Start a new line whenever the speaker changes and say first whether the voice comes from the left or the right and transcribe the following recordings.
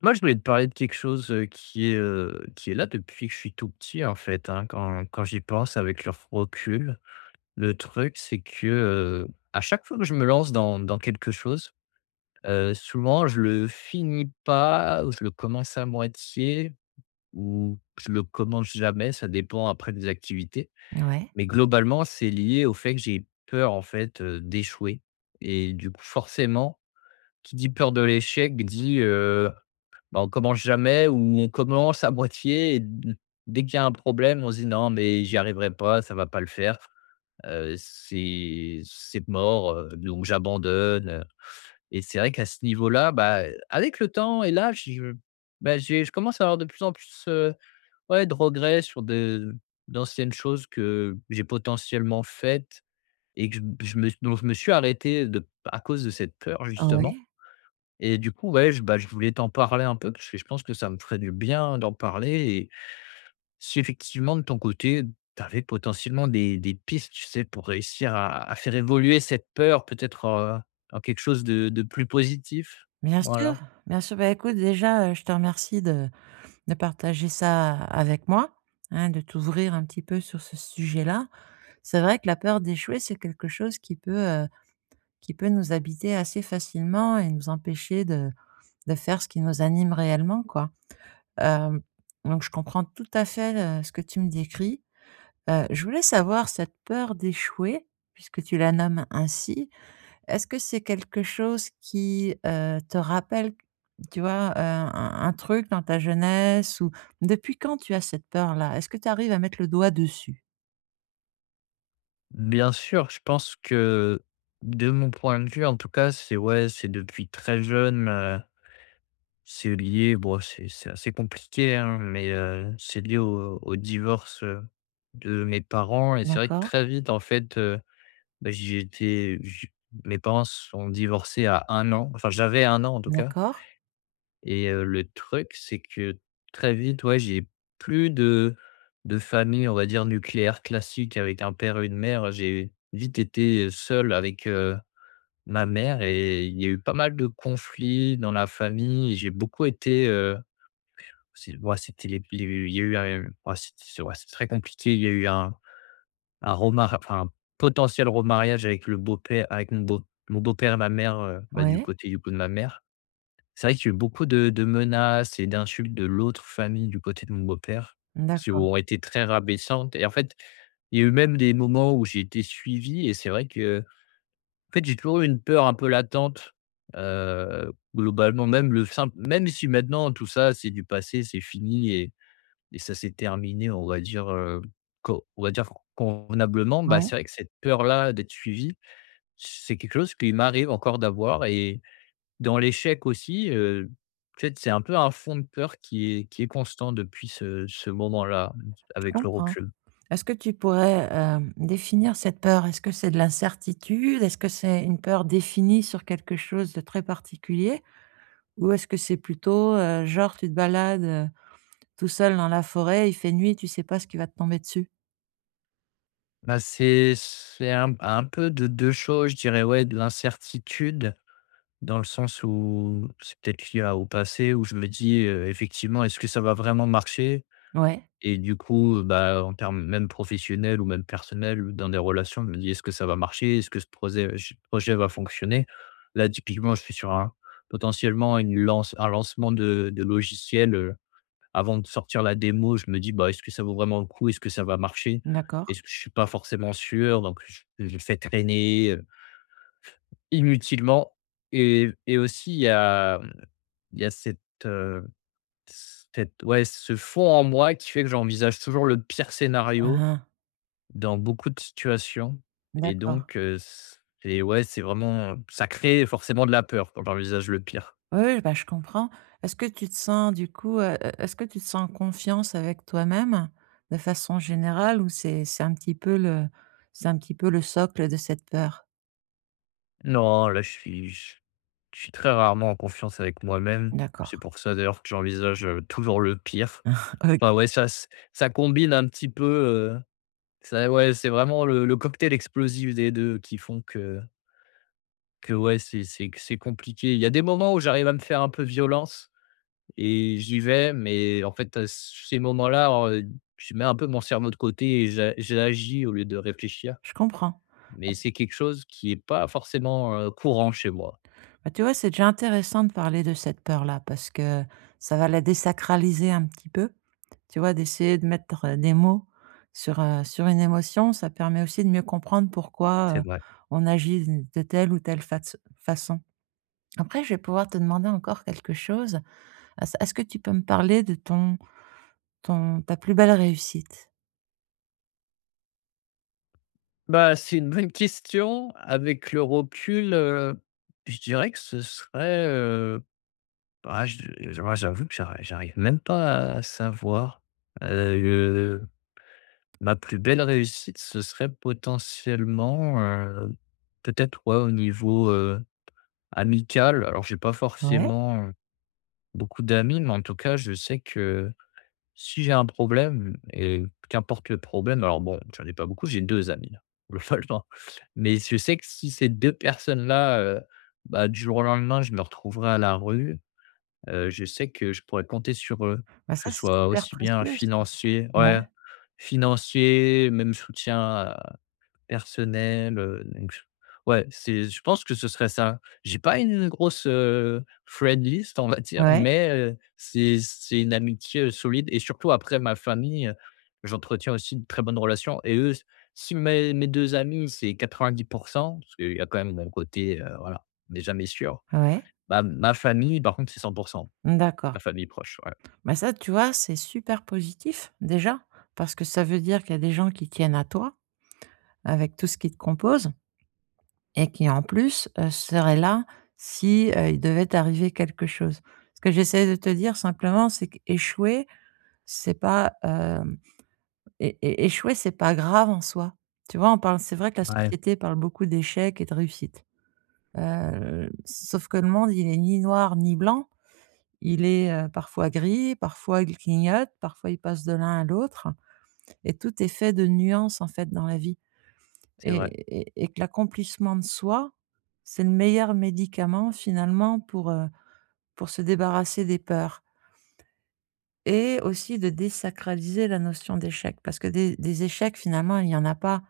left: Moi, je voulais te parler de quelque chose, qui est là depuis que je suis tout petit, en fait, hein, quand j'y pense avec le recul. Le truc, c'est que à chaque fois que je me lance dans quelque chose, souvent je le finis pas ou je le commence à moitié ou je le commence jamais, ça dépend après des activités.
right: Ouais,
left: Mais globalement, c'est lié au fait que j'ai peur, en fait, d'échouer et du coup, forcément, qui dit peur de l'échec dit, bah, on commence jamais ou on commence à moitié et d dès qu'il y a un problème, on se dit: «Non, mais j'y arriverai pas, ça va pas le faire, c'est mort, donc j'abandonne», et c'est vrai qu'à ce niveau-là, bah, avec le temps et là je bah, j'ai je commence à avoir de plus en plus, ouais, de regrets sur de d'anciennes choses que j'ai potentiellement faites et que je me dont je me suis arrêté de à cause de cette peur
right: ouais,
left: justement et du coup, ouais, je voulais t'en parler un peu parce que je pense que ça me ferait du bien d'en parler et si effectivement de ton côté, tu avais potentiellement des pistes, tu sais, pour réussir à faire évoluer cette peur peut-être, en quelque chose de plus positif?
right: bien sûr,
left: Voilà.
right: bien sûr. Bah, écoute, déjà, je te remercie de partager ça avec moi, hein, de t'ouvrir un petit peu sur ce sujet-là. C'est vrai que la peur d'échouer, c'est quelque chose qui peut nous habiter assez facilement et nous empêcher de faire ce qui nous anime réellement, quoi. Hem, donc je comprends tout à fait, ce que tu me décris. Je voulais savoir cette peur d'échouer, puisque tu la nommes ainsi. Est-ce que c'est quelque chose qui te rappelle, tu vois, un truc dans ta jeunesse ou depuis quand tu as cette peur-là? Est-ce que tu arrives à mettre le doigt dessus?
left: Bien sûr, je pense que de mon point de vue en tout cas, c'est ouais, c'est depuis très jeune, C'est lié, bon, c'est assez compliqué, hein, mais c'est lié au divorce, de mes parents et c'est vrai que
right: D'accord,
left: très vite, en fait, bah, j'ai été j mes parents sont divorcés à un an, enfin, j'avais un an, en tout cas.
right: d'accord,
left: Et le truc, c'est que très vite, ouais, j'ai plus de famille, on va dire, nucléaire classique avec un père et une mère. J'ai vite été seul avec, ma mère et il y a eu pas mal de conflits dans la famille. J'ai beaucoup été, c'est ouais, c'était les il y a eu un ouais, c'était ouais, c'est très compliqué. Il y a eu un potentiel remariage avec mon beau-père et ma mère, bah, du
right: ouais,
left: côté du coup de ma mère. C'est vrai qu'il y a eu beaucoup de menaces et d'insultes de l'autre famille du côté de mon beau-père, qui
right: d'accord,
left: ont été très rabaissantes et en fait, il y a eu même des moments où j'ai été suivi et c'est vrai que, en fait, j'ai toujours eu une peur un peu latente, globalement, même le simple même si maintenant tout ça c'est du passé, c'est fini et ça s'est terminé, on va dire, co on va dire convenablement. Bah,
right: ouais,
left: c'est vrai que cette peur-là d'être suivi, c'est quelque chose qui m'arrive encore d'avoir et dans l'échec aussi, tu sais, c'est un peu un fond de peur qui est constant depuis ce moment-là,
right: je
left: avec le
right: comprends.
left: recul.
right: Est-ce que tu pourrais définir cette peur? Est-ce que c'est de l'incertitude? Est-ce que c'est une peur définie sur quelque chose de très particulier? Ou est-ce que c'est plutôt genre tu te balades, tout seul dans la forêt, il fait nuit, tu sais pas ce qui va te tomber dessus?
left: Bah, c'est un peu de 2 choses, je dirais, ouais, de l'incertitude dans le sens où c'est peut-être lié à au passé où je me dis, effectivement: «Est-ce que ça va vraiment marcher?»
right: Ouais,
left: Et du coup, bah, en termes même professionnels ou même personnels ou dans des relations, je me dis: «Est-ce que ça va marcher? Est-ce que ce projet va fonctionner?» Là, typiquement, je suis sur un potentiellement une lance un lancement de logiciel, avant de sortir la démo, je me dis: «Bah, est-ce que ça vaut vraiment le coup? Est-ce que ça va marcher?
right: d'accord.
left: Est-ce que je suis pas forcément sûr?», donc je le fais traîner, inutilement. Et aussi il y a, il y a euh, cette ouais, ce fond en moi qui fait que j'envisage toujours le pire
right: Ah
left: scénario
right: ah,
left: dans beaucoup de situations. Et
right: d'accord.
left: donc c'est ouais, c'est vraiment, ça crée forcément de la peur quand j'envisage le pire.
right: Oui, oui, bah, je comprends. Est-ce que tu te sens du coup, e est-ce que tu te sens en confiance avec toi-même, de façon générale ou c'est un petit peu le c'est un petit peu le socle de cette peur?
left: Non, là, je suis très rarement en confiance avec moi-même. C'est
right: D'accord,
left: pour ça d'ailleurs que j'envisage, toujours le pire. Enfin
right: OK,
left: ouais, ça combine un petit peu, ça ouais, c'est vraiment le cocktail explosif des 2 qui font que ouais, c'est c'est compliqué. Il y a des moments où j'arrive à me faire un peu violence et j'y vais, mais en fait, à ces moments-là, je mets un peu mon cerveau de côté et j'agis au lieu de réfléchir.
right: je comprends.
left: Mais c'est quelque chose qui est pas forcément, courant chez moi.
right: Bah, tu vois, c'est déjà intéressant de parler de cette peur-là parce que ça va la désacraliser un petit peu. Tu vois, d'essayer de mettre des mots sur une émotion, ça permet aussi de mieux comprendre
left: C'est
right: pourquoi
left: vrai.
right: on agit de telle ou telle façon. Après, je vais pouvoir te demander encore quelque chose. S Est-ce que tu peux me parler de ton ta plus belle réussite?
left: Bah, c'est une bonne question. Avec le recul, je dirais que ce serait, bah, j'avoue que j'arrive même pas à savoir. Heu, ma plus belle réussite, ce serait potentiellement, peut-être, ouais, au niveau amical. Alors j'ai pas
right: Ouais,
left: forcément, beaucoup d'amis, mais en tout cas, je sais que si j'ai un problème et qu'importe le problème, alors bon, j'en ai pas beaucoup, j'ai 2 amis, globalement. Mais je sais que si ces 2 personnes-là, bah, du jour au lendemain, je me retrouverai à la rue, je sais que je pourrais compter sur eux,
right: bah,
left: que ce
right: ça, c'est
left: soit
right: super
left: aussi bien
right: précieux ça.
left: financier
right: Ouais,
left: ouais, financier, même soutien personnel, donc j ouais, c'est je pense que ce serait ça. J'ai pas une grosse, friend list, on va dire,
right: ouais,
left: mais, c'est une amitié, solide et surtout après ma famille, j'entretiens aussi de très bonnes relations et eux, si mes 2 amis, c'est 90% parce qu'il y a quand même un côté, voilà, on n'est jamais sûr.
right: ouais.
left: Bah, ma famille, par contre, c'est 100% ma
right: D'accord.
left: famille proche, ouais.
right: Bah, ça, tu vois, c'est super positif déjà, parce que ça veut dire qu'il y a des gens qui tiennent à toi avec tout ce qui te compose et qui, en plus, seraient là si il devait t'arriver quelque chose. Ce que j'essaie de te dire simplement, c'est qu'échouer, c'est pas, hem, é é échouer, c'est pas grave en soi. Tu vois, on parle c'est vrai que la
left: Ouais,
right: société parle beaucoup d'échecs et de réussites. Sauf que le monde, il est ni noir ni blanc. Il est parfois gris, parfois il clignote, parfois il passe de l'un à l'autre. Et tout est fait de nuances, en fait, dans la vie
left: c'est vrai.
right: et que l'accomplissement de soi, c'est le meilleur médicament finalement pour se débarrasser des peurs et aussi de désacraliser la notion d'échec parce que des échecs finalement, il y en a pas,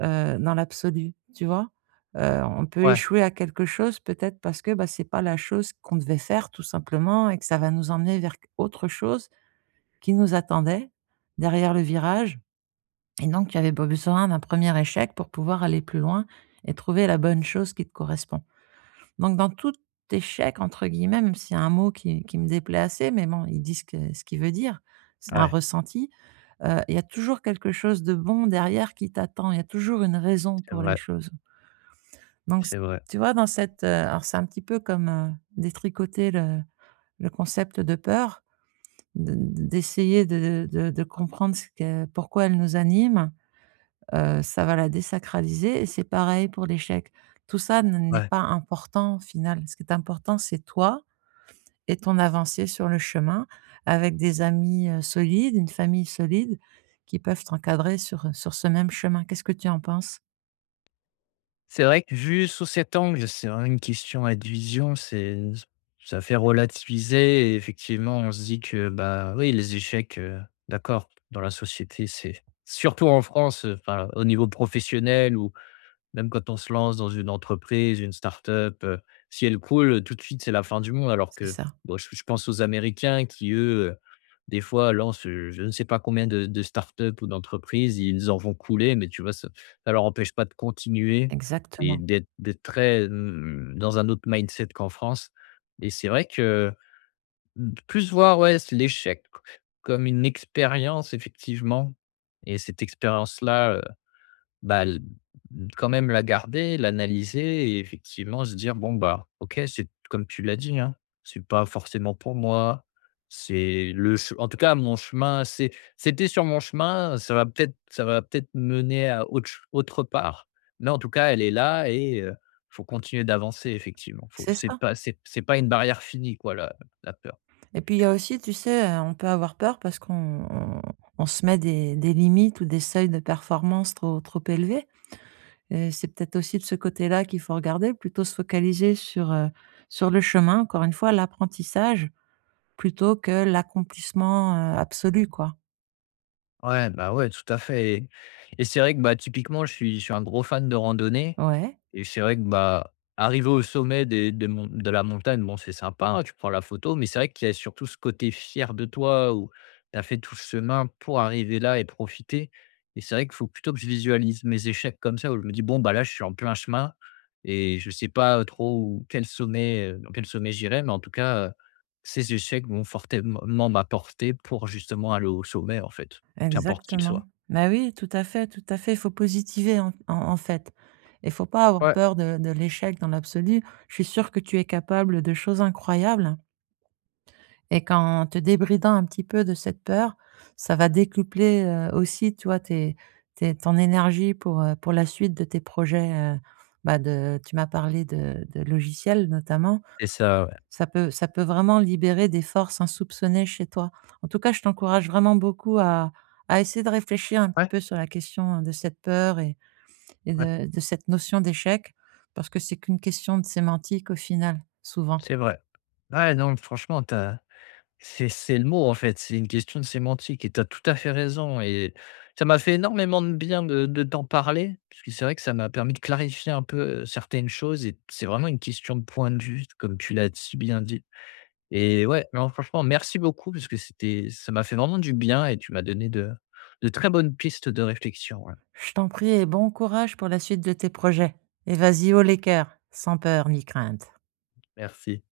right: heu, dans l'absolu, tu vois? On peut
left: Ouais,
right: échouer à quelque chose peut-être parce que, bah, c'est pas la chose qu'on devait faire tout simplement et que ça va nous emmener vers autre chose qui nous attendait derrière le virage. Et donc, tu avais pas besoin d'un premier échec pour pouvoir aller plus loin et trouver la bonne chose qui te correspond. Donc, dans tout échec, entre guillemets, même s'il y a un mot qui me déplaît assez, mais bon, ils disent que ce qu'il veut dire, c'est un
left: ouais,
right: ressenti, il y a toujours quelque chose de bon derrière qui t'attend. Il y a toujours une raison
left: c'est
right: pour les
left: vrai,
right: choses. Donc c
left: c'est vrai.
right: Tu vois, dans cette, alors c'est un petit peu comme détricoter le concept de peur, de d'essayer de comprendre ce que pourquoi elle nous anime. Heu, ça va la désacraliser et c'est pareil pour l'échec. Tout ça ne n'est
left: Ouais.
right: pas important au final. Ce qui est important, c'est toi et ton avancée sur le chemin avec des amis solides, une famille solide qui peuvent t'encadrer sur ce même chemin. Qu'est-ce que tu en penses?
left: C'est vrai que vu sous cet angle, c'est vraiment une question à division, c'est ça fait relativiser et effectivement, on se dit que, bah, oui, les échecs, d'accord, dans la société, c'est surtout en France, enfin, au niveau professionnel ou même quand on se lance dans une entreprise, une start-up, si elle coule tout de suite, c'est la fin du monde alors
right: C'est
left: que,
right: ça,
left: bon, je pense aux Américains qui, eux, des fois, lancent, je ne sais pas combien de start-up ou d'entreprises, ils en vont couler, mais tu vois, ça leur empêche pas de continuer et
right: exactement.
left: d'être très, dans un autre mindset qu'en France. Et c'est vrai que, mmh, plus voir, ouais, c l'échec comme une expérience effectivement. Et cette expérience-là, bah, l quand même la garder, l'analyser et effectivement se dire: «Bon, bah, OK, c'est comme tu l'as dit, hein, c'est pas forcément pour moi, c'est le che en tout cas mon chemin, c'était sur mon chemin, ça va peut-être mener à autre part, mais en tout cas elle est là et faut continuer d'avancer effectivement». Faut
right: C'est ça,
left: c'est pas une barrière finie quoi la peur.
right: et puis il y a aussi, tu sais, on peut avoir peur parce qu'on on se met des limites ou des seuils de performance trop élevés. Et c'est peut-être aussi de ce côté-là qu'il faut regarder, plutôt se focaliser sur le chemin, encore une fois, l'apprentissage, plutôt que l'accomplissement absolu, quoi.
left: Ouais, bah, ouais, tout à fait. Et c'est vrai que, bah, typiquement, je suis un gros fan de randonnée.
right: Ouais,
left: Et c'est vrai que, bah, arriver au sommet des mon de la montagne, bon, c'est sympa, hein, tu prends la photo, mais c'est vrai qu'il y a surtout ce côté fier de toi où tu as fait tout ce chemin pour arriver là et profiter. Et c'est vrai qu'il faut plutôt que je visualise mes échecs comme ça, où je me dis: «Bon, bah, là, je suis en plein chemin et je sais pas trop où quel sommet, dans quel sommet j'irai, mais en tout cas, ces échecs vont fortement m'apporter pour justement aller au sommet, en fait, qu'importe qu'il
right: exactement.
left: soit».
right: Bah, oui, tout à fait, tout à fait. Il faut positiver en fait, et faut pas avoir
left: Ouais.
right: peur de l'échec dans l'absolu. Je suis sûre que tu es capable de choses incroyables. Et qu'en te débridant un petit peu de cette peur, ça va décupler aussi, tu vois, tes ton énergie pour la suite de tes projets, bah, de tu m'as parlé de logiciels notamment.
left: Et ça, ouais.
right: Ça peut vraiment libérer des forces insoupçonnées chez toi. En tout cas, je t'encourage vraiment beaucoup à essayer de réfléchir un petit
left: Ouais,
right: peu sur la question de cette peur et
left: ouais,
right: de cette notion d'échec, parce que c'est qu'une question de sémantique au final, souvent.
left: c'est vrai. Ouais, non, franchement, tu c'est le mot en fait, c'est une question de sémantique et tu as tout à fait raison et ça m'a fait énormément de bien de t'en parler, parce que c'est vrai que ça m'a permis de clarifier un peu, certaines choses et c'est vraiment une question de point de vue, comme tu l'as si bien dit. Et ouais, non franchement merci beaucoup parce que c'était ça m'a fait vraiment du bien et tu m'as donné de très bonnes pistes de réflexion, ouais.
right: Je t'en prie et bon courage pour la suite de tes projets. Et vas-y, haut les cœurs, sans peur ni crainte.
left: Merci.